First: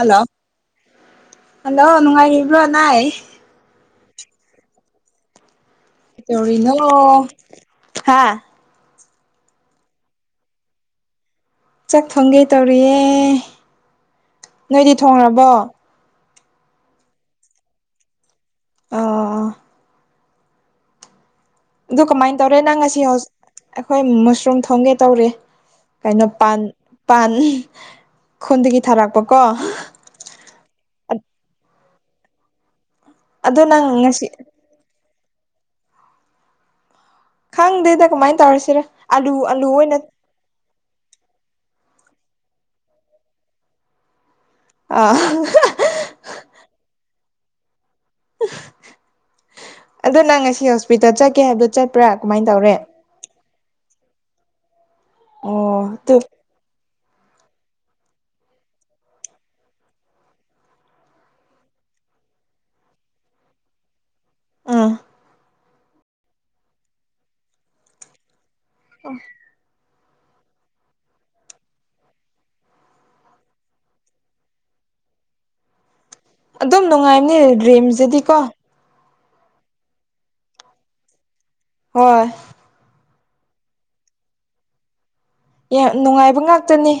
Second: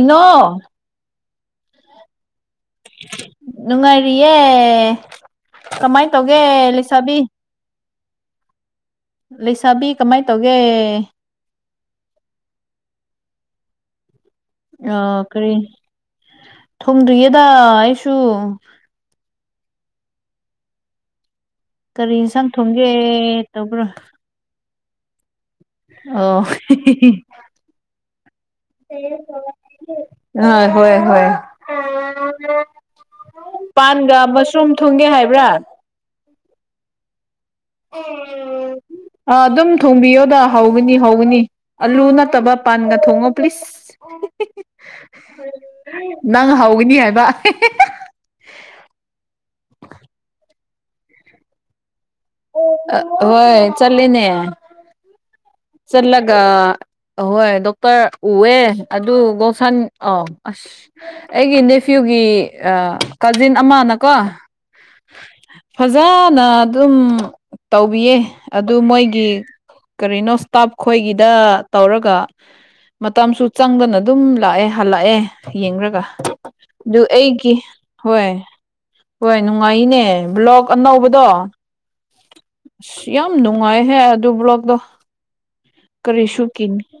ꯏꯅꯣ hello ꯅꯨꯡꯉꯥꯏꯔꯤꯕ꯭ꯔꯣ ꯅꯥꯏ ꯅꯨꯡꯉꯥꯏꯔꯤꯌꯦ ꯀꯃꯥꯏ ꯇꯧꯒꯦ ꯀꯩꯗꯧꯔꯤꯅꯣ ꯂꯩꯁꯥꯕꯤ ꯍꯥꯥ ꯂꯩꯁꯥꯕꯤ ꯀꯃꯥꯏ ꯇꯧꯒꯦ ꯆꯥꯛ ꯊꯣꯡꯒꯦ ꯇꯧꯔꯤꯌꯦ ꯅꯣꯏꯗꯤ ꯑ ꯊꯣꯡꯔꯕꯣ ꯀꯔꯤ ꯊꯣꯡꯗ꯭ꯔꯤꯌꯦꯗ ꯑꯩꯁꯨ ꯑꯣ ꯑꯗꯨ ꯀꯔꯤ ꯏꯟꯁꯥꯡ ꯊꯣꯡꯒꯦ ꯇꯧꯕ꯭ꯔꯥ ꯃ꯭ꯁꯔꯨꯝ ꯊꯣꯡꯒꯦ ꯇꯧꯔꯦ ꯑꯣ ꯈꯨꯟꯗꯒꯤ ꯊꯥꯔꯛꯄꯀꯣ ꯑꯥ ꯍꯣꯏ ꯍꯣꯏ ꯑꯗꯣ ꯅꯪ ꯄꯥꯟꯒꯥ ꯉꯁꯤ ꯃ꯭ꯁꯔꯨꯝ ꯊꯨꯡꯒꯦ ꯍꯥꯏꯕ꯭ꯔꯥ ꯈꯪꯗꯦꯗ ꯀꯃꯥꯏꯅ ꯇꯧꯔꯁꯤꯔ ꯑ ꯑꯂꯨ ꯑꯂꯨ ꯑꯗꯨꯝ ꯑꯣꯏꯅ ꯊꯣꯡꯕꯤꯌꯣꯗ ꯍꯧꯒꯅꯤ ꯍꯧꯒꯅꯤ ꯑꯂꯨ ꯅꯠꯇꯕ ꯄꯥꯟꯒ ꯊꯣꯡꯉꯣ ꯄ꯭ꯂꯤꯖ ꯑꯥ ꯅꯪ ꯍꯧꯒꯅꯤ ꯍꯥꯏꯕ ꯑꯗꯨ ꯅꯪ ꯉꯁꯤ ꯍꯣꯁꯄꯤꯇꯥꯜ ꯆꯠꯀꯦ ꯍꯥꯏꯕꯗꯣ ꯆꯠꯄ꯭ꯔꯥ ꯀꯃꯥꯏ ꯇꯧꯔꯦ ꯑ ꯍꯣꯏ ꯆꯠꯂꯤꯅꯦ ꯑꯣ ꯑꯗꯨ ꯆꯠꯂꯒ ꯑꯍꯣꯏ ꯗꯣꯛꯇ꯭ꯔ ꯎꯋꯦ ꯑꯗꯨ ꯒꯣꯁꯟ ꯑꯥꯎ ꯑꯁ ꯑꯩꯒꯤ ꯅꯦꯐ꯭ꯌꯨꯒꯤ ꯑ ꯀꯖꯤꯟ ꯑꯃꯅ ꯀꯣ ꯎꯝ ꯐꯖꯅ ꯑꯗꯨꯝ ꯇꯧꯕꯤꯌꯦ ꯑꯗꯨ ꯃꯣꯏꯒꯤ ꯀꯔꯤꯅꯣ ꯏꯁꯇꯥꯞ ꯈꯣꯏꯒꯤꯗ ꯇꯧꯔꯒ ꯃꯇꯝꯁꯨ ꯆꯪꯗꯅ ꯑꯗꯨꯝ ꯂꯥꯛꯑꯦ ꯍꯜꯂꯛꯑꯦ ꯌꯦꯡꯔꯒ ꯑꯗꯨꯝ ꯑꯗꯨ ꯑꯩꯒꯤ ꯅꯨꯡꯉꯥꯏꯕꯅꯦ ꯍꯣꯏ ꯗ꯭ꯔꯤꯝꯁꯤꯗꯤꯀꯣ ꯍꯣꯏ ꯅꯨꯡꯉꯥꯏꯅꯦ ꯕ꯭ꯂꯣꯛ ꯑꯅꯧꯕꯗꯣ ꯍꯣꯏ ꯑꯁ ꯌꯥꯝ ꯅꯨꯡꯉꯥꯏꯍꯦ ꯑꯗꯨ ꯕ꯭ꯂꯣꯛꯗꯣ ꯌꯥꯝ ꯅꯨꯡꯉꯥꯏꯕ ꯉꯥꯛꯇꯅꯤ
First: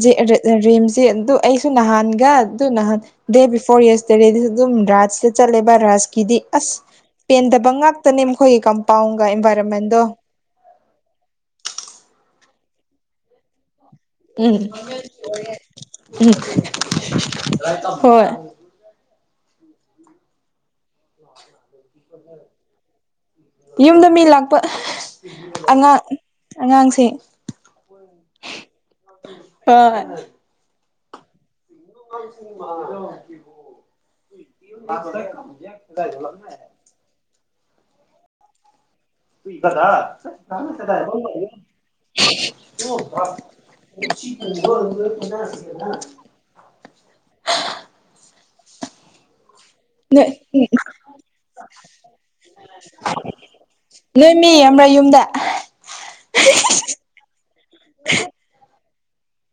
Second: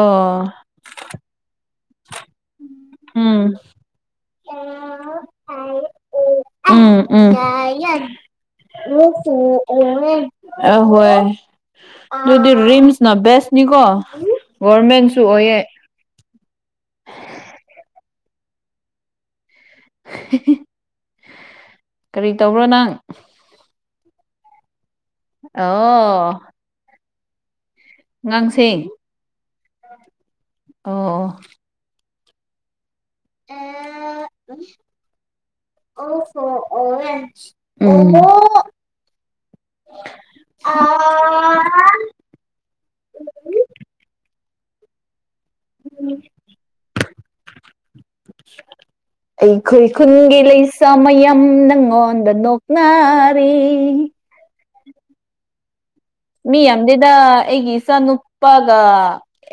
ꯑ ꯔꯦꯝꯖꯦ ꯑꯗꯨ ꯑꯩꯁꯨ ꯅꯍꯥꯟꯒ ꯑꯗꯨ ꯅꯍꯥꯟ ꯎꯝ ꯗꯦ ꯕꯤꯐꯣꯔ ꯌ꯭ꯁ [unintelligible] ꯑꯗꯨꯝ ꯔꯥꯖꯇ ꯆꯠꯂꯦꯕ ꯔꯥꯖꯀꯤꯗꯤ ꯑꯁ ꯎꯝ ꯎꯝ ꯄꯦꯟꯗꯕ ꯉꯥꯛꯇꯅꯦ ꯃꯈꯣꯏꯒꯤ ꯀꯝꯄꯥꯎꯟꯒ ꯑꯦꯟꯚꯥꯏꯔꯣꯟꯃꯦꯟꯗꯣ ꯑꯍꯣꯏ ꯑꯗꯨꯗꯤ ꯔꯤꯝꯁꯅ ꯕꯦꯁꯅꯤꯀꯣ ꯒꯣꯔꯃꯦꯟꯁꯨ ꯑꯣꯏꯌꯦ ꯎꯝ ꯎꯝ ꯍꯣꯏ ꯀꯔꯤ ꯇꯧꯕ꯭ꯔꯣ ꯅꯪ ꯌꯨꯝꯗ ꯃꯤ ꯂꯥꯛꯄ ꯑꯉꯥꯡ ꯑꯣ ꯑꯉꯥꯡꯁꯤꯡ ꯑꯉꯥꯡꯁꯤꯡ ꯍꯣꯏ ꯑꯣ [unintelligible] [unintelligible] ꯎꯝ [unintelligible] [unintelligible] [inaudible] ꯑꯩꯈꯣꯏ ꯅꯣꯏ ꯈꯨꯟꯒꯤ ꯂꯩꯁꯥ ꯃꯌꯥꯝ ꯅꯪꯉꯣꯟꯗ ꯅꯣꯛꯅꯔꯤ ꯅꯣꯏ ꯃꯤ ꯌꯥꯝꯕꯥ꯭ꯔ ꯌꯨꯝꯗ ꯃꯤ ꯌꯥꯝꯗꯦꯗ ꯑꯩꯒꯤ ꯏꯆꯥ ꯅꯨꯄꯥꯒ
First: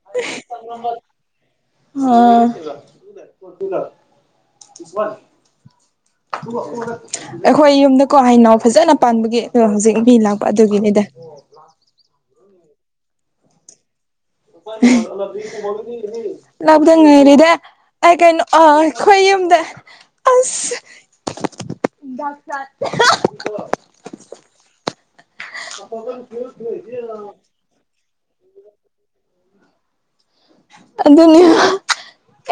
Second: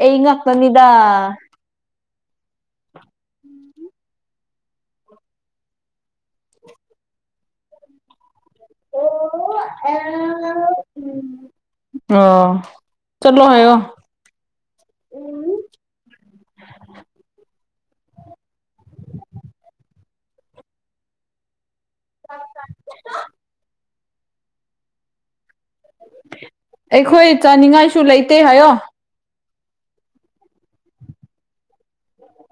ꯑꯩ ꯉꯥꯛꯇꯅꯤꯗ ꯑꯣ [unintelligible] ꯑꯩꯈꯣꯏ ꯌꯨꯝꯗꯀꯣ ꯍꯩꯅꯧ ꯐꯖꯅ ꯄꯥꯟꯕꯒꯤ ꯑꯗ ꯍꯧꯖꯤꯛ ꯃꯤ ꯂꯥꯛꯄ ꯑꯗꯨꯒꯤꯅꯤꯗ ꯑꯣ ꯆꯠꯂꯨ ꯍꯥꯏꯌꯣ ꯂꯥꯛꯗ ꯉꯥꯏꯔꯤꯗ ꯑ ꯀꯩꯅꯣ ꯑ ꯑꯩꯈꯣꯏ ꯌꯨꯝꯗ ꯑꯁ [unintelligible] ꯑꯩꯈꯣꯏ ꯆꯥꯅꯤꯡꯉꯥꯏꯁꯨ ꯂꯩꯇꯦ ꯍꯥꯏꯌꯣ ꯑꯗꯨꯅꯤ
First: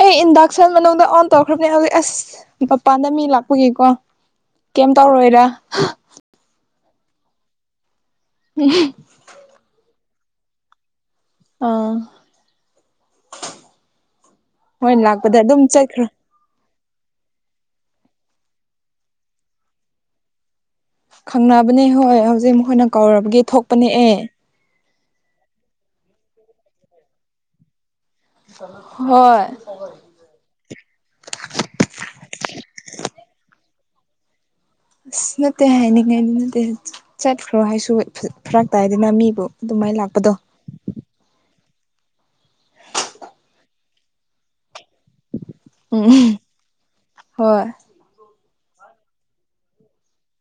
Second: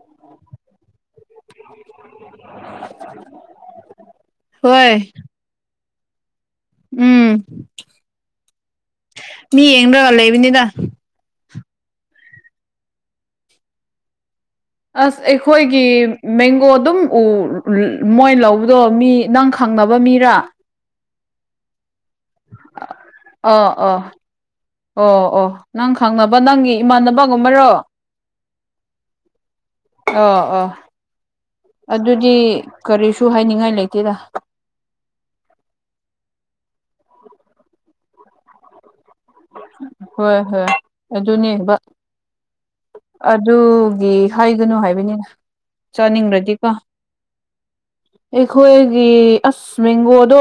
ꯑꯦ ꯏꯟꯗꯛꯁꯟ ꯃꯅꯨꯡꯗ ꯑꯣꯟ ꯇꯧꯈ꯭ꯔꯝꯅꯦ ꯍꯧꯖꯤꯛ ꯑꯁ ꯃꯄꯥꯟꯗ ꯃꯤ ꯂꯥꯛꯄꯒꯤꯀꯣ ꯀꯦꯝ ꯍꯣꯏ ꯇꯧꯔꯣꯏꯗ ꯎꯝ [unintelligible] ꯃꯤ ꯌꯦꯡꯔꯒ ꯂꯩꯕꯅꯤꯗ ꯑꯥ ꯃꯣꯏ ꯑꯁ ꯂꯥꯛꯄꯗ ꯑꯗꯨꯝ ꯑꯩꯈꯣꯏꯒꯤ ꯆꯠꯈ꯭ꯔꯣ ꯃꯦꯡꯒꯣ ꯑꯗꯨꯝ ꯎ ꯃꯣꯏ ꯂꯧꯕꯗꯣ ꯃꯤ ꯅꯪ ꯈꯪꯅꯕ ꯃꯤꯔ ꯈꯪꯅꯕꯅꯦ ꯍꯣꯏ ꯍꯧꯖꯤꯛ ꯃꯈꯣꯏꯅ ꯀꯧꯔꯕꯒ ꯑꯥ ꯊꯣꯛꯄꯅꯦ ꯑꯥ ꯑꯦ ꯑꯣ ꯑꯣ ꯅꯪ ꯈꯪꯅꯕ ꯅꯪꯒꯤ ꯏꯃꯥꯟꯅꯕꯒꯨꯝꯕꯔꯣ ꯍꯣꯏ ꯑꯣ ꯑꯣ ꯑꯗꯨꯗꯤ ꯀꯔꯤꯁꯨ ꯍꯥꯏꯅꯤꯡꯉꯥꯏ ꯂꯩꯇꯦꯗ ꯑꯁ ꯅꯠꯇꯦ ꯍꯥꯏꯅꯤꯡꯉꯥꯏꯗꯤ ꯅꯠꯇꯦ ꯆꯠ ꯆꯠꯈ꯭ꯔꯣ ꯍꯥꯏꯁꯨ ꯐ꯭ꯔ ꯐꯔꯛ ꯇꯥꯏꯗꯅ ꯃꯤ ꯍꯣꯏ ꯍꯣꯏ ꯑꯗꯨꯅꯦꯕ ꯑꯗꯨꯒꯤ ꯍꯥꯏꯒꯅꯨ ꯍꯥꯏꯕꯅꯤꯗ ꯎꯝ ꯆꯥꯅꯤꯡꯔꯗꯤꯀꯣ ꯍꯣꯏ ꯑꯩꯈꯣꯏꯒꯤ ꯑꯁ ꯃꯦꯡꯒꯣꯗꯣ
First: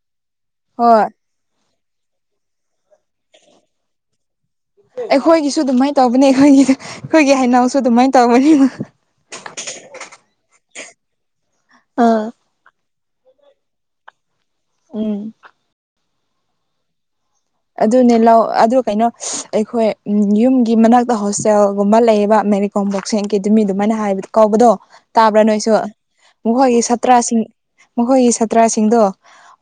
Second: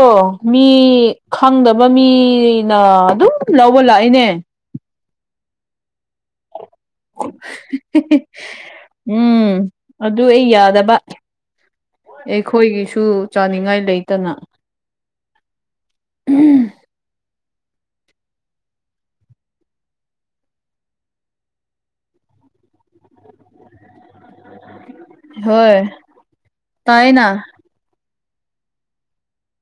ꯃꯤ ꯍꯣꯏ ꯈꯪꯗꯕ ꯃꯤꯅ ꯑꯗꯨꯝ ꯂꯧꯕ ꯂꯥꯛꯏꯅꯦ ꯑꯩꯈꯣꯏꯒꯤꯁꯨ ꯑꯗꯨꯃꯥꯏꯟ ꯇꯧꯕꯅꯤ ꯑꯩꯈꯣꯏꯒꯤ ꯑꯩꯈꯣꯏꯒꯤ ꯍꯩꯅꯧꯁꯨ ꯑꯗꯨꯃꯥꯏꯟ ꯇꯧꯕꯅꯤ ꯎꯝ ꯑꯗꯨ ꯑꯩ ꯌꯥꯗꯕ ꯑꯥ ꯑꯩꯈꯣꯏꯒꯤꯁꯨ ꯆꯥꯅꯤꯡꯉꯥꯏ ꯂꯩꯇꯅ ꯎꯝ ꯎꯝ ꯑꯗꯨꯅꯦ ꯂꯧ ꯑꯗꯨ ꯀꯩꯅꯣ ꯑꯩꯈꯣꯏ ꯌꯨꯝꯒꯤ ꯃꯅꯥꯛꯇ ꯍꯣꯁꯇꯦꯜꯒꯨꯝꯕ ꯂꯩꯌꯦꯕ ꯃꯦꯔꯤ ꯑꯣꯡꯕꯣꯛꯁꯦꯡꯀꯦ ꯑꯗꯨ ꯃꯤ ꯑꯗꯨꯃꯥꯏꯅ ꯍꯥꯏꯕ ꯀꯥꯎꯕꯗꯣ ꯇꯥꯕ꯭ꯔꯥ ꯅꯣꯏꯁꯨ ꯍꯣꯏ ꯃꯈꯣꯏꯒꯤ ꯇꯥꯏꯅ ꯁꯥꯠꯇ꯭ꯔꯥꯁꯤꯡ ꯃꯈꯣꯏꯒꯤ ꯁꯥꯠꯇ꯭ꯔꯥꯁꯤꯡꯗꯣ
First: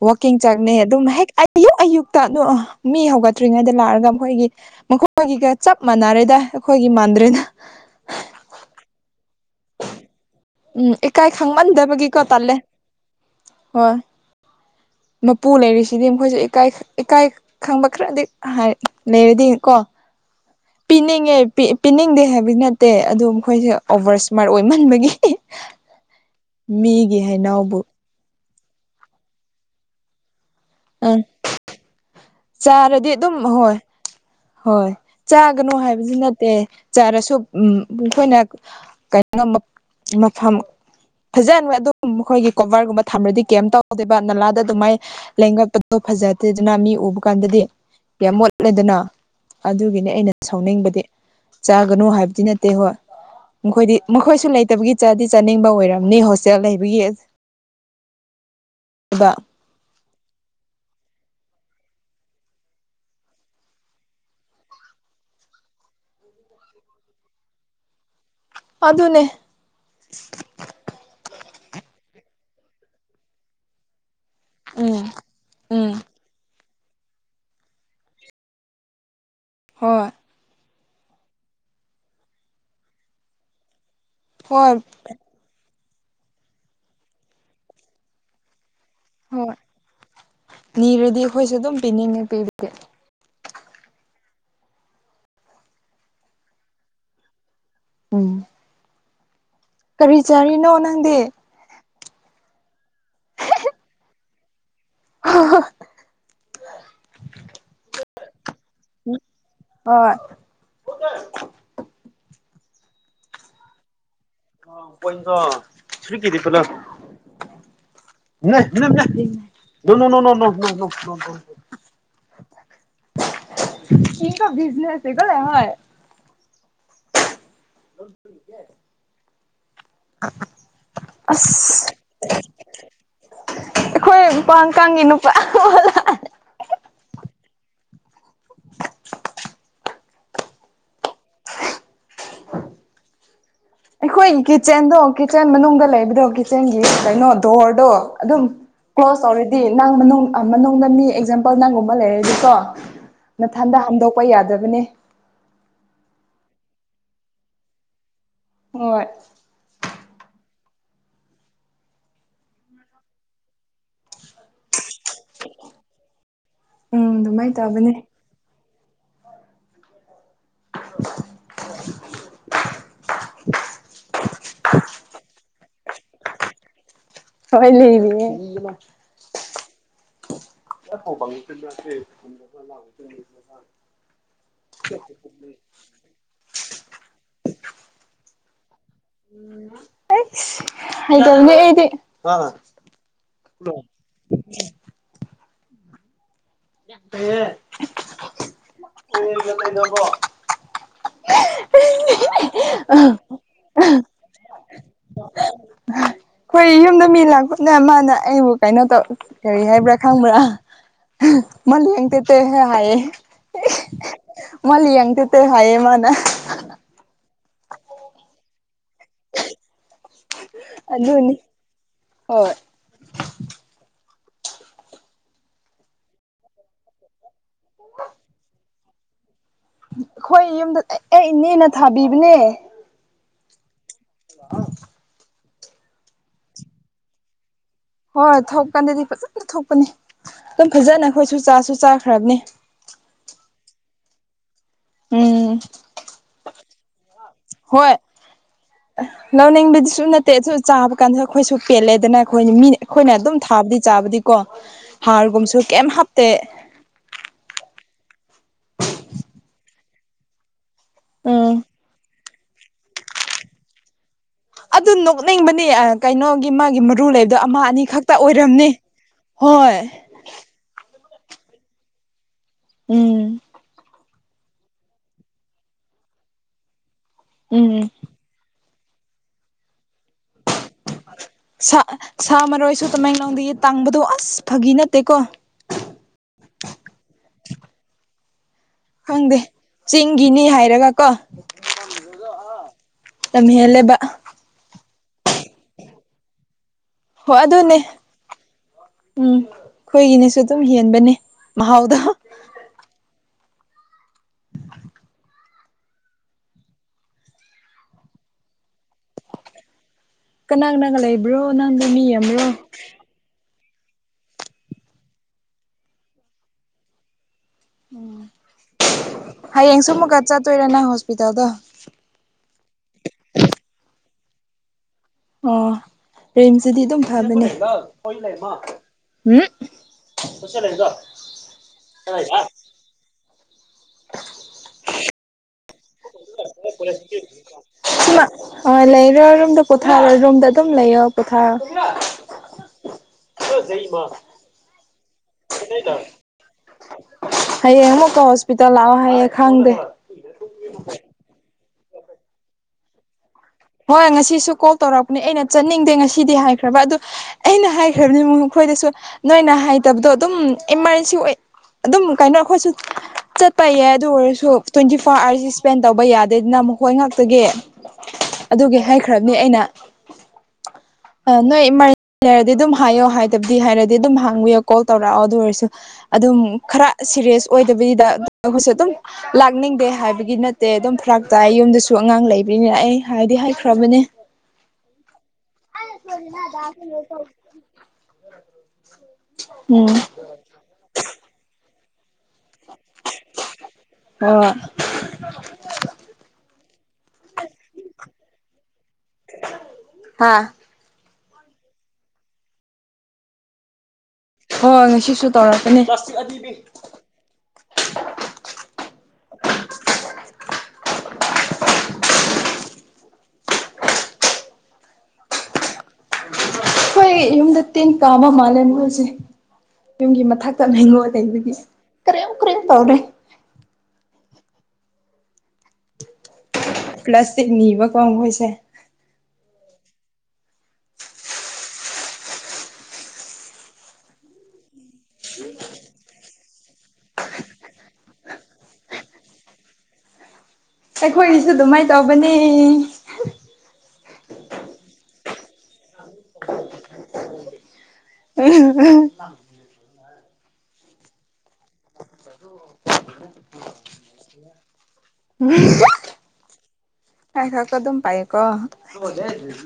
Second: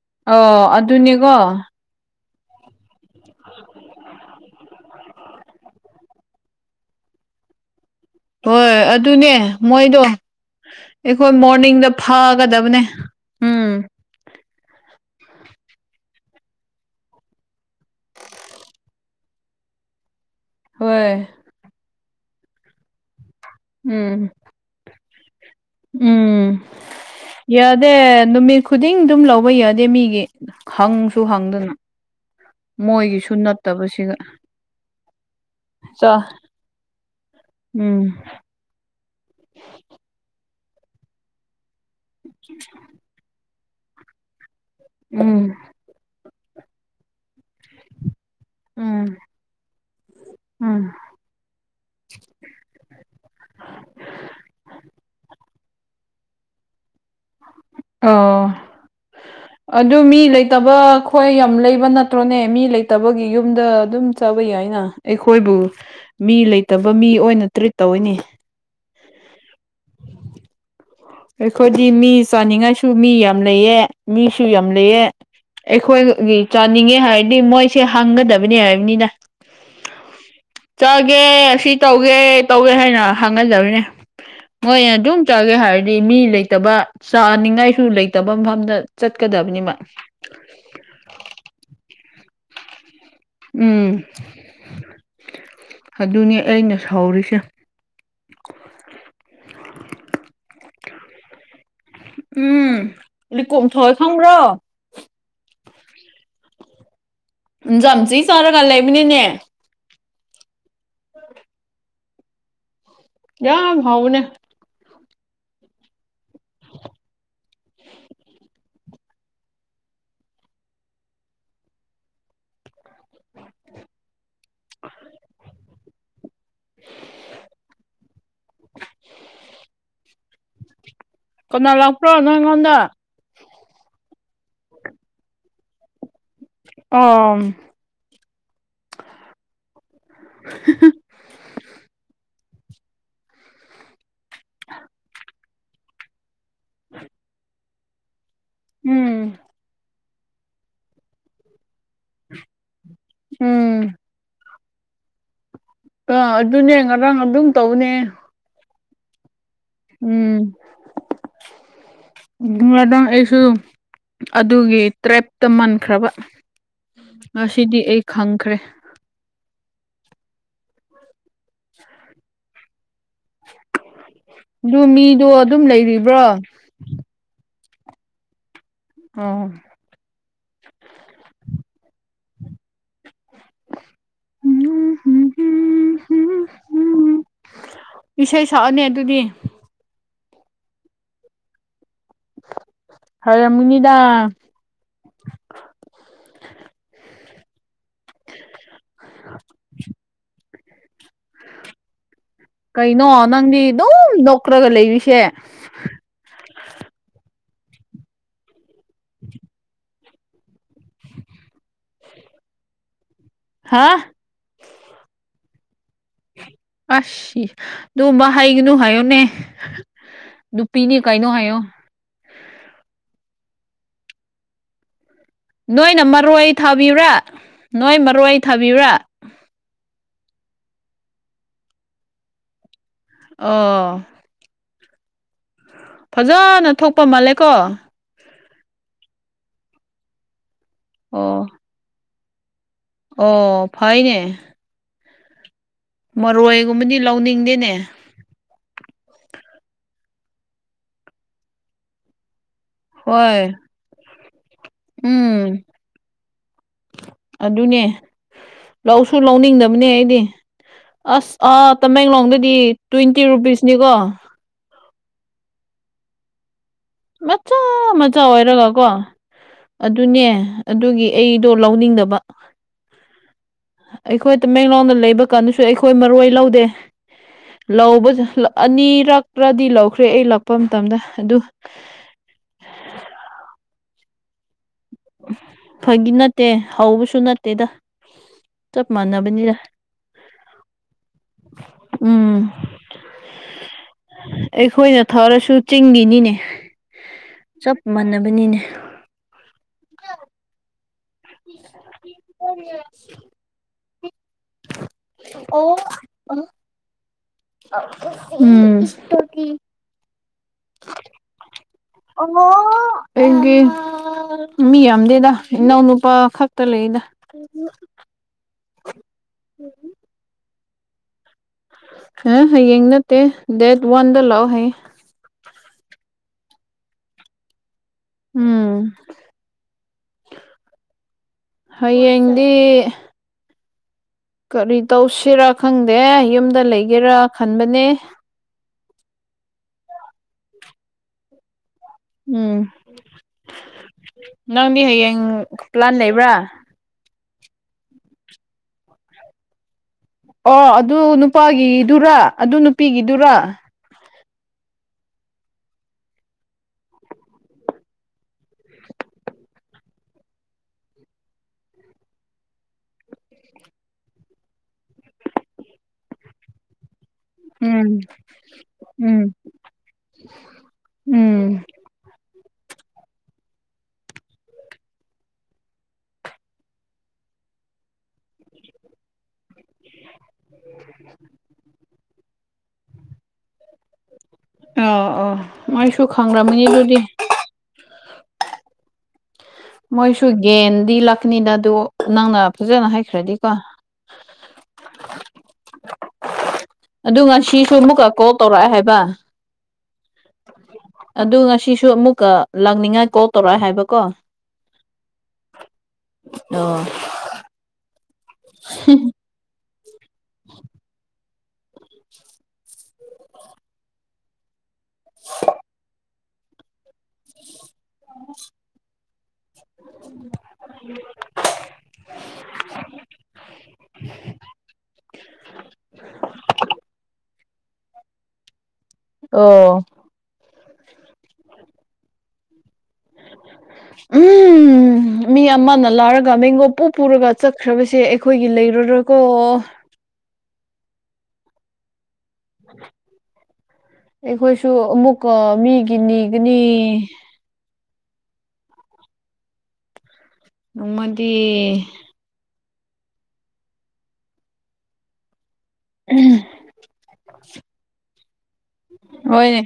ꯋꯥꯡꯀꯤꯡ ꯑꯣ ꯆꯛꯅꯩ ꯑꯗꯨꯝ ꯍꯦꯛ ꯑꯗꯨꯅꯦꯀꯣ ꯑꯌꯨ ꯑꯌꯨꯛ ꯇ ꯑꯗꯨ ꯃꯤ ꯍꯧꯒꯠꯇ꯭ꯔꯤꯉꯩꯗ ꯂꯥꯛꯔꯒ ꯃꯈꯣꯏꯒꯤ ꯃꯈꯣꯏ ꯃꯣꯏꯒꯤꯒ ꯆꯞ ꯃꯥꯟꯅꯔꯦꯗ ꯑꯩꯈꯣꯏꯒꯤ ꯃꯥꯟꯗ꯭ꯔꯦꯗ ꯍꯣꯏ ꯑꯗꯨꯅꯦ ꯃꯣꯏꯗꯣ ꯎꯝ ꯑꯩꯈꯣꯏ ꯏꯀꯥꯏ ꯃꯣꯔꯅꯤꯡꯗ ꯈꯪꯃꯟꯗꯕꯒꯤꯀꯣ ꯇꯜꯂꯦ ꯐꯥꯒꯗꯕꯅꯦ ꯎꯝ ꯍꯣꯏ ꯃꯄꯨ ꯂꯩꯔꯤꯁꯤꯗꯤ ꯃꯈꯣꯏꯁꯨ ꯏꯀꯥꯏ ꯏꯀꯥꯏ ꯈꯪꯕ ꯈ꯭ꯔꯗꯤ ꯍꯥꯏ ꯂꯩꯔꯗꯤ ꯀꯣ ꯍꯣꯏ ꯄꯤꯅꯤꯡꯉꯦ ꯄꯤ ꯄꯤꯅꯤꯡꯗꯦ ꯍꯥꯏꯕꯗꯤ ꯅꯠꯇꯦ ꯑꯗꯨ ꯃꯈꯣꯏꯁꯦ ꯑꯣꯚꯔ ꯎꯝ ꯁꯃꯥꯔꯠ ꯑꯣꯏꯃꯟꯕꯒꯤ [unintelligible] ꯎꯝ ꯃꯤꯒꯤ ꯍꯩꯅꯧꯕꯨ ꯌꯥꯗꯦ ꯅꯨꯃꯤꯠ ꯈꯨꯗꯤꯡ ꯗꯨꯝ ꯂꯧꯕ ꯌꯥꯗꯦ ꯃꯤꯒꯤ ꯍꯪꯁꯨ ꯑꯪ ꯍꯪꯗꯅ ꯆꯥꯔꯗꯤ ꯃꯣꯏꯒꯤꯁꯨ ꯑꯗꯨꯝ ꯍꯣꯏ ꯅꯠꯇꯕꯁꯤꯒ ꯍꯣꯏ ꯆꯥꯒꯅꯨ ꯆ ꯍꯥꯏꯕꯁꯨ ꯅꯠꯇꯦ ꯆꯥꯔꯁꯨ ꯎꯝ ꯄꯨꯡꯈꯣꯏꯅꯛ ꯀꯩꯅꯣ ꯃꯞ ꯃꯐꯝ ꯐꯖꯅꯕ ꯑꯗꯨꯝ ꯃꯈꯣꯏꯒꯤ ꯀꯣꯚꯔꯒꯨꯝꯕ ꯊꯝꯔꯗꯤ ꯀꯦꯝ ꯇꯧꯗꯦꯕ ꯅꯂꯥꯗ ꯑꯗꯨꯃꯥꯏ ꯎꯝ ꯂꯦꯡꯉꯛꯄꯗꯣ ꯐꯖꯗꯦꯗꯅ ꯃꯤ ꯎꯕ ꯀꯥꯟꯗꯗꯤ ꯌꯥꯝ ꯃꯣꯠꯂꯦꯗꯅ ꯎꯝ ꯑꯗꯨꯒꯤꯅꯦ ꯑꯩꯅ ꯎꯝ ꯁꯥꯎꯅꯤꯡꯕꯗꯤ ꯆꯥꯒꯅꯨ ꯍꯥꯏꯕꯗꯤ ꯅꯠꯇꯦ ꯍꯣꯏ ꯃꯈꯣꯏꯗꯤ ꯃꯈꯣꯏꯁꯨ ꯂꯩꯇꯕꯒꯤ ꯆꯥꯗꯤ ꯆꯥꯅꯤꯡꯕ ꯑꯣꯏꯔꯝꯅꯤ ꯍꯣꯁꯇꯦꯜ ꯂꯩꯕꯒꯤ ꯑꯧ ꯑꯗꯨꯒ ꯑꯗꯨ ꯃꯤ ꯂꯩꯇꯕꯥ ꯈꯣꯏ ꯌꯥꯝ ꯂꯩꯕ ꯅꯠꯇ꯭ꯔꯣꯅꯦ ꯃꯤ ꯂꯩꯇꯕꯒꯤ ꯌꯨꯝꯗ ꯑꯗꯨꯝ ꯆꯥꯕ ꯌꯥꯏꯅ ꯑꯩꯈꯣꯏꯕꯨ ꯃꯤ ꯂꯩꯇꯕ ꯃꯤ ꯑꯣꯏꯅ ꯇ꯭ꯔꯤꯠ ꯇꯧꯋꯦꯅꯦ ꯑꯗꯨꯅꯦ ꯑꯩꯈꯣꯏꯗꯤ ꯃꯤ ꯆꯥꯅꯤꯡꯉꯥꯏꯁꯨ ꯃꯤ ꯌꯥꯝ ꯂꯩꯌꯦ ꯃꯤꯁꯨ ꯌꯥꯝ ꯂꯩꯌꯦ ꯎꯝ ꯑꯩꯈꯣꯏ ꯎꯝ ꯒꯤ ꯆꯥꯅꯤꯡꯉꯦ ꯍꯥꯏꯔꯗꯤ ꯃꯣꯏꯁꯦ ꯍꯪꯒꯗꯕꯅꯦ ꯍꯥꯏꯕꯅꯤꯅ ꯍꯣꯏ ꯆꯥꯒꯦ ꯁꯤ ꯇꯧꯒꯦ ꯇꯧꯒꯦ ꯍꯥꯏꯅ ꯍꯪꯒꯗꯕꯅꯦ ꯍꯣꯏ ꯃꯣꯏꯅ ꯑꯗꯨꯝ ꯆꯥꯒꯦ ꯍꯥꯏꯔꯗꯤ ꯃꯤ ꯂꯩꯇꯕ ꯆꯥꯅꯤꯡꯉꯥꯏꯁꯨ ꯂꯩꯇꯕ ꯃꯐꯝꯗ ꯍꯣꯏ ꯆꯠꯀꯗꯕꯅꯦꯕ ꯅꯤꯔꯗꯤ ꯑꯩꯈꯣꯏꯁꯨ ꯑꯗꯨꯝ ꯄꯤꯅꯤꯡꯉꯦ ꯄꯤꯕꯗꯤ ꯎꯝ ꯑꯗꯨꯅꯦ ꯑꯩꯅ ꯁꯥꯎꯔꯤꯁꯦ꯫ ꯎꯝ ꯀꯔꯤ ꯆꯥꯔꯤꯅꯣ ꯅꯪꯗꯤ? ꯎꯝ ꯂꯤꯀꯨꯝꯊꯥꯏ ꯈꯪꯕ꯭ꯔꯣ? [unintelligible] ꯎꯝ ꯖꯝꯆꯤ ꯆꯥꯔꯒꯥ ꯂꯩꯕꯅꯤꯅꯦ ꯍꯣꯏ ꯌꯥꯝ ꯍꯥꯎꯕꯅꯦ ꯑꯥ ꯄꯣꯟꯏꯖꯣ ꯊ꯭ꯔꯤꯀꯤꯗꯤ ꯀꯨꯂꯥ ꯅꯦ [unintelligible] ꯅꯣ ꯅꯣ ꯅꯣ ꯅꯣ ꯅꯣ ꯅꯣ ꯅꯣ ꯅꯣ ꯅꯣ [unintelligible] [inaudible] ꯑꯁ ꯀꯅꯥ ꯂꯥꯛꯄ꯭ꯔꯣ ꯅꯪꯉꯣꯟꯗꯥ? ꯑꯩꯈꯣꯏ ꯃꯄꯟ ꯀꯥꯡꯒꯤ ꯅꯨꯄꯥ [unintelligible] ꯑꯣꯝ [unintelligible] [unintelligible] ꯑꯩꯈꯣꯏꯒꯤ ꯀꯤꯆꯦꯟꯗꯣ ꯀꯤꯆꯦꯟ ꯃꯅꯨꯡꯗ ꯂꯩꯕꯗꯣ ꯀꯤ ꯀꯤꯆꯦꯟꯒꯤ ꯀꯩꯅꯣ ꯗꯣꯔꯗꯣ ꯑꯗꯨꯝ ꯀ꯭ꯂꯣꯁ ꯎꯝ ꯇꯧꯔꯗꯤ ꯅꯪ ꯃꯅꯨꯡ ꯑꯥ ꯃꯅꯨꯡꯗ ꯃꯤ ꯑꯦꯛꯖꯥꯝꯄꯜ ꯅꯪꯒꯨꯝꯕ ꯂꯩꯔꯗꯤꯀꯣ ꯃꯊꯟꯗ ꯎꯝ ꯍꯟꯗꯣꯛꯄ ꯌꯥꯗꯕꯅꯦ ꯑꯥ ꯑꯗꯨꯅꯦ ꯉꯔꯥꯡ ꯑꯗꯨꯝ ꯇꯧꯅꯦ ꯍꯣꯏ ꯉꯔꯥꯡ ꯑꯩꯁꯨ ꯑꯗꯨꯒꯤ ꯇ꯭ꯔꯦꯞꯇ ꯃꯟꯈ꯭ꯔꯕ ꯎꯝ ꯑꯗꯨꯃꯥꯏꯅ ꯉꯁꯤꯗꯤ ꯇꯧꯕꯅꯦ ꯑꯩ ꯈꯪꯈ꯭ꯔꯦ [unintelligible] ꯑꯗꯨ ꯃꯤꯗꯣ ꯑꯗꯨꯝ ꯂꯩꯔꯤꯕ꯭ꯔꯣ ꯍꯣꯢ ꯂꯩꯔꯤꯌꯦ ꯑꯣ [unintelligible] [unintelligible] ꯏꯁꯩ ꯁꯛꯑꯣꯅꯦ ꯑꯗꯨꯗꯤ ꯑꯩꯁ ꯍꯩꯗꯕꯅꯦ ꯑꯩꯗꯤ ꯍꯩꯔꯝꯒꯅꯤꯗꯥ [unintelligible] ꯀꯩꯅꯣ ꯅꯪꯗꯤ ꯑꯗꯨꯝ ꯅꯣꯛꯈ꯭ꯔꯒ ꯂꯩꯔꯤꯁꯦ ꯑꯩꯈꯣꯏ ꯌꯨꯝꯗ ꯃꯤ ꯂꯥꯛꯄꯥꯅ ꯃꯥꯅ ꯑꯩꯕꯨ ꯀꯩꯅꯣ ꯇꯧ ꯀꯔꯤ ꯍꯥꯏꯕ꯭ꯔꯥ ꯈꯪꯕ꯭ꯔꯥ [unintelligible] ꯍꯥꯥ [unintelligible] ꯍꯥꯢꯌꯦ ꯃꯥꯅ ꯑ ꯑꯗꯨꯝꯕ ꯍꯩꯒꯅꯨ ꯍꯥꯏꯌꯣꯅꯦ ꯅꯨꯄꯤꯅꯤ ꯀꯥꯏꯩꯅꯣ ꯑꯗꯨꯅꯤ ꯍꯥꯏꯌꯣ ꯍꯣꯏ ꯅꯣꯏꯅ ꯃꯔꯣꯏ ꯊꯥꯕꯤꯕꯔꯥ ꯅꯣꯏ ꯃꯔꯣꯏ ꯊꯥꯕꯤꯕꯔꯥ ꯑꯩꯈꯣꯏ ꯌꯨꯝꯗ ꯑꯩ ꯏꯅꯦꯅ ꯊꯥꯕꯤꯕꯅꯦ ꯑꯣ [unintelligible] ꯐꯖꯅ ꯊꯣꯛꯄ ꯃꯥꯜꯂꯦꯀꯣ ꯍꯣꯏ ꯍꯣꯏ ꯊꯣꯛꯀꯥꯟꯗꯗꯤ ꯐꯖꯅ ꯊꯣꯛꯄꯅꯤ ꯑꯗꯨꯝ ꯐꯖꯅ ꯑꯩꯈꯣꯏꯁꯨ ꯑꯣ ꯆꯥꯁꯨ ꯆꯥꯈ꯭ꯔꯕꯅꯤ ꯑꯣ ꯐꯥꯏꯅꯦ ꯎꯝ ꯃꯔꯣꯏꯒꯨꯝꯕꯗꯤ ꯂꯧꯅꯤꯡꯗꯦꯅꯦ ꯍꯣꯏ ꯂꯧꯅꯤꯡꯕꯗꯤꯁꯨ ꯅꯠꯇꯦ ꯑꯗꯨ ꯆꯥꯕ ꯀꯥꯟꯗ ꯑꯩꯈꯣꯏꯁꯨ ꯄꯦꯜꯂꯦꯗꯅ ꯑꯩꯈꯣꯏ ꯃꯤ ꯑꯩꯈꯣꯏꯅ ꯑꯗꯨꯝ ꯍꯣꯏ ꯊꯥꯕꯗꯤ ꯆꯥꯕꯗꯤꯀꯣ ꯍꯥꯔꯒꯨꯝꯕꯁꯨ ꯎꯝ ꯀꯩꯝ ꯍꯥꯞꯇꯦ ꯑꯗꯨꯅꯦ ꯂꯧꯁꯨ ꯂꯧꯅꯤꯡꯗꯕꯅꯦ ꯑꯩꯗꯤ ꯑꯁ ꯎꯝ ꯑꯥ ꯇꯃꯦꯡꯂꯣꯡꯗꯗꯤ ꯇ꯭ꯋꯦꯟꯇꯤ ꯔꯨꯄꯤꯁꯅꯤꯀꯣ ꯑꯗꯨ ꯅꯣꯛꯅꯤꯡꯕꯅꯤ ꯀꯩꯅꯣꯒꯤ ꯃꯥꯒꯤ ꯑꯨ ꯂꯩꯕꯗꯣ ꯃꯆꯥ ꯑꯃ ꯑꯅꯤ ꯈꯛꯇ ꯃꯆꯥ ꯑꯣꯏꯔꯝꯅꯤ ꯑꯣꯏꯔꯒꯀꯣ ꯍꯣꯏ [unintelligible] ꯑꯗꯨꯒꯤ ꯑꯩꯗꯣ ꯂꯧꯅꯤꯡꯗꯕ ꯎꯝ ꯑꯩꯈꯣꯏ ꯇꯃꯦꯡꯂꯧꯅ ꯂꯩꯕ ꯀꯥꯟꯗꯁꯨ ꯑꯩꯈꯣꯏ ꯃꯔꯣꯏ ꯂꯧꯗꯦ ꯎꯝ ꯂꯧꯕꯁꯨ ꯑꯅꯤꯔꯛꯂꯥꯗꯤ ꯂꯧꯈ꯭ꯔꯦ ꯑꯩ ꯂꯛꯄ ꯃꯇꯝꯗ ꯑꯗꯨ ꯁꯥ ꯁꯥ ꯃꯔꯣꯏꯁꯨ ꯇꯃꯦꯡꯂꯣꯡꯗꯒꯤ ꯇꯥꯡꯕꯗꯣ ꯑꯁ ꯐꯥꯒꯤ ꯅꯠꯇꯦꯀꯣ ꯐꯥꯒꯤ ꯅꯠꯇꯦ ꯍꯧꯕꯁꯨ ꯅꯠꯇꯦꯗ ꯆꯞ ꯈꯪꯗꯦ ꯃꯥꯟꯅꯕꯅꯤꯗ ꯆꯤꯡꯒꯤꯅꯤ ꯍꯥꯏꯔꯒ ꯀꯣ ꯎꯝ ꯌꯥꯝ ꯍꯦꯜꯂꯦꯕ ꯑꯩꯈꯣꯏꯅ ꯊꯥꯔꯁꯨ ꯆꯤꯡꯒꯤꯅꯤꯅꯦ ꯍꯣꯏ ꯑꯗꯨꯅꯦ ꯆꯞ ꯃꯥꯟꯅꯕꯅꯤꯅꯦ ꯎꯝ ꯈꯣꯏꯒꯤꯅꯦꯁꯨ ꯑꯗꯨꯝ ꯍꯦꯟꯕꯅꯦ ꯃꯍꯥꯎꯗꯣ [unintelligible] ꯑꯣ ꯑꯥ [unintelligible] ꯎꯝ ꯏꯁꯇꯣꯔꯤ ꯀꯅꯥ ꯀꯅꯥꯒ ꯂꯩꯕ꯭ꯔꯣ ꯅꯪꯗꯤ ꯃꯤ ꯌꯝꯕ꯭ꯔꯣ? ꯑꯩꯒꯤ ꯃꯤ ꯌꯥꯝꯗꯦꯗ ꯏꯅꯥꯎ ꯅꯨꯄꯥ ꯈꯛꯇ ꯂꯩꯌꯦꯗ꯫ ꯑꯗꯨ ꯎꯝ ꯍꯌꯦꯡ ꯁꯨ ꯑꯃꯨꯛꯀ ꯆꯠꯇꯣꯏꯔ ꯅꯪ ꯍꯣꯁꯄꯤꯇꯥꯜꯗꯣ? ꯍꯦ ꯍꯌꯦꯡ ꯅꯠꯇꯦ ꯗꯦꯠ ꯋꯥꯟꯗ ꯂꯥꯛꯑꯣ ꯍꯥꯏꯌꯦ ꯑꯣ ꯔꯤꯝꯁꯇꯗꯤ ꯑꯗꯨꯝ ꯐꯕꯅꯦ [unintelligible] ꯀꯣꯏ ꯂꯩꯃꯥ ꯎꯝ ꯎꯝ [unintelligible] ꯂꯩꯕꯔ ꯍꯥꯌꯦꯡꯗꯤ [unintelligible] ꯀꯔꯤ ꯇꯧꯁꯦꯔꯥ ꯈꯪꯗꯦ ꯌꯨꯝꯗ ꯂꯩꯒꯦꯔꯥ ꯈꯟꯕꯅꯦ ꯑꯣ ꯂꯩꯔꯣ ꯔꯨꯝꯗ ꯄꯣꯊꯥꯔꯣ ꯔꯨꯝꯗ ꯑꯗꯨꯝ ꯂꯩꯌꯣ ꯄꯣꯊꯥꯔꯣ [unintelligible] ꯎꯝ ꯅꯪꯗꯤ ꯍꯥꯌꯦꯡ [unintelligible] ꯍꯌꯦꯡ ꯑꯃꯨꯛꯀꯥ ꯍꯣꯁꯄꯤꯇꯥꯜ ꯂꯥꯛꯑꯣ ꯍꯥꯏꯌꯦ ꯈꯪꯗꯦ ꯑꯣ ꯑꯗꯨ ꯅꯨꯄꯥꯒꯤꯗꯨꯔꯥ ꯑꯗꯨ ꯅꯨꯄꯤꯒꯤꯗꯨꯔꯥ? ꯍꯣꯏ ꯉꯁꯤꯁꯨ ꯀꯣꯜ ꯇꯧꯔꯛꯄꯅꯦ ꯑꯩꯅ ꯆꯠꯅꯤꯡꯗꯦ ꯉꯁꯤꯗꯤ ꯍꯥꯏꯈ꯭ꯔꯕ ꯑꯗꯨ ꯑꯩꯅ ꯍꯥꯏꯈ꯭ꯔꯕꯅꯦ ꯃꯈꯣꯏꯗꯁꯨ ꯅꯣꯏꯅ ꯍꯥꯏꯇꯕꯗꯣ ꯑꯗꯨꯝ ꯑꯦꯃꯥꯔꯖꯦꯟꯁꯤ ꯑꯣꯏ ꯑꯗꯨꯝ ꯀꯩꯅꯣ ꯑꯩꯈꯣꯏꯁꯨ ꯆꯠꯄ ꯌꯥꯏ ꯑꯗꯨ ꯑꯣꯏꯔꯁꯨ ꯇ꯭ꯋꯦꯟꯇꯤ ꯐꯣꯔ ꯑꯥꯔꯖꯤ ꯁ꯭ꯄꯦꯟ ꯇꯧꯕ ꯌꯥꯗꯦꯗꯅ ꯃꯈꯣꯏ ꯉꯥꯛ ꯎꯝ ꯑꯗꯨꯒꯤ ꯎꯝ ꯍꯥꯏꯈ꯭ꯔꯕꯅꯦ ꯑꯩꯅ ꯎꯝ ꯑꯥ ꯅꯣꯏ ꯏꯃꯥꯔ ꯂꯩꯔꯗꯤ ꯑꯗꯨꯝ ꯍꯥꯏꯌꯣ ꯍꯥꯏꯗꯕꯗꯤ ꯍꯥꯏꯔꯗꯤ ꯑꯗꯨꯝ ꯍꯥꯡꯕꯤꯌꯣ ꯀꯣꯜ ꯇꯧꯔꯛꯑꯣ ꯑꯗꯨ ꯑꯣꯏꯔꯁꯨ ꯑꯗꯨꯝ ꯈꯔꯥ ꯁꯤꯔꯤꯌꯦꯁ ꯑꯣꯏꯗꯕꯤꯗ ꯑꯈꯣꯏꯁꯨ ꯑꯗꯨꯝ ꯂꯥꯛꯅꯤꯡꯗꯦ ꯍꯥꯏꯕꯒꯤ ꯅꯠꯇꯦ ꯑꯗꯨꯝ ꯐ꯭ꯔꯥꯛ ꯇꯥꯏ ꯌꯨꯝꯗꯁꯨ ꯁꯨ ꯑꯉꯥꯡ ꯂꯩꯕꯅꯤꯅ ꯑꯩ ꯍꯥꯏꯗꯤ ꯍꯥꯏꯈ꯭ꯔꯕꯅꯦ꯫ ꯑꯧ ꯑꯣ ꯃꯥꯏꯁꯨ ꯈꯪꯔꯝꯒꯅꯤ ꯑꯗꯨꯗꯤ ꯎꯝ ꯃꯣꯏꯁꯨ ꯒꯦꯟꯗꯤ ꯂꯥꯛꯀꯅꯤꯗ ꯑꯗꯨꯑꯣ ꯅꯪꯅ ꯐꯖꯅ ꯍꯥꯏꯈ꯭ꯔꯗꯤꯀꯣ ꯍꯣꯏ [unintelligible] ꯑꯗꯨ ꯉꯁꯤꯁꯨ ꯑꯃꯨꯛꯀꯥ ꯀꯣꯜ ꯇꯧꯔꯛꯑꯦ ꯍꯥꯏꯕ? ꯍꯥꯥ ꯑꯗꯨ ꯉꯁꯤꯁꯨ ꯑꯃꯨꯛꯀꯥ ꯂꯥꯛꯅꯤꯡꯉꯥꯏ ꯀꯣꯜ ꯇꯧꯔꯛꯑꯦ ꯍꯥꯏꯕꯀꯣ? ꯍꯣꯏ ꯉꯁꯤꯁꯨ ꯇꯧꯔꯛꯀꯅꯤ ꯄ꯭ꯂꯥꯁꯇꯤꯛ ꯑꯅꯤꯕꯤ ꯑꯣ [unintelligible] [inaudible] ꯑꯩ ꯌꯨꯝꯗ ꯇꯤꯅ ꯀꯥꯕ ꯃꯜꯂꯦ ꯃꯣꯏꯁꯦ ꯌꯨꯝꯒꯤ ꯃꯊꯛꯇ ꯂꯩꯉꯣꯜ ꯂꯩꯩꯕꯒꯤ ꯀꯥꯔꯦꯎ ꯀꯥꯔꯦꯎ ꯇꯧꯔꯦ [unintelligible] ꯄ꯭ꯂꯥꯁꯇꯤꯛ ꯅꯤꯕꯀꯣ ꯃꯣꯏꯁꯦ ꯑꯣ [unintelligible] ꯎꯝ ꯃꯤ ꯑꯃꯅ ꯂꯥꯔꯒ ꯃꯦꯡꯒꯣꯞ ꯄꯨ ꯄꯨꯔꯒ ꯆꯠꯈ꯭ꯔꯕꯁꯦ ꯑꯩꯈꯣꯏꯒꯤ ꯂꯩꯔꯔꯣꯏ ꯀꯣ ꯑꯩꯈꯣꯏꯒꯤꯁꯨ ꯑꯗꯨꯃꯥꯏꯅ ꯇꯧꯕꯅꯦ ꯑꯩꯈꯣꯏꯁꯨ ꯑꯃꯨꯛꯀ ꯃꯤꯒꯤ ꯅꯤꯒꯅꯤ [unintelligible] ꯅꯣꯡꯃꯗꯤ [unintelligible] [unintelligible] ꯎꯝ ꯉꯥꯢꯈꯣꯀꯣ ꯑꯗꯨꯝ ꯄꯥꯏꯌꯣꯀꯣ ꯍꯣꯏꯅꯦ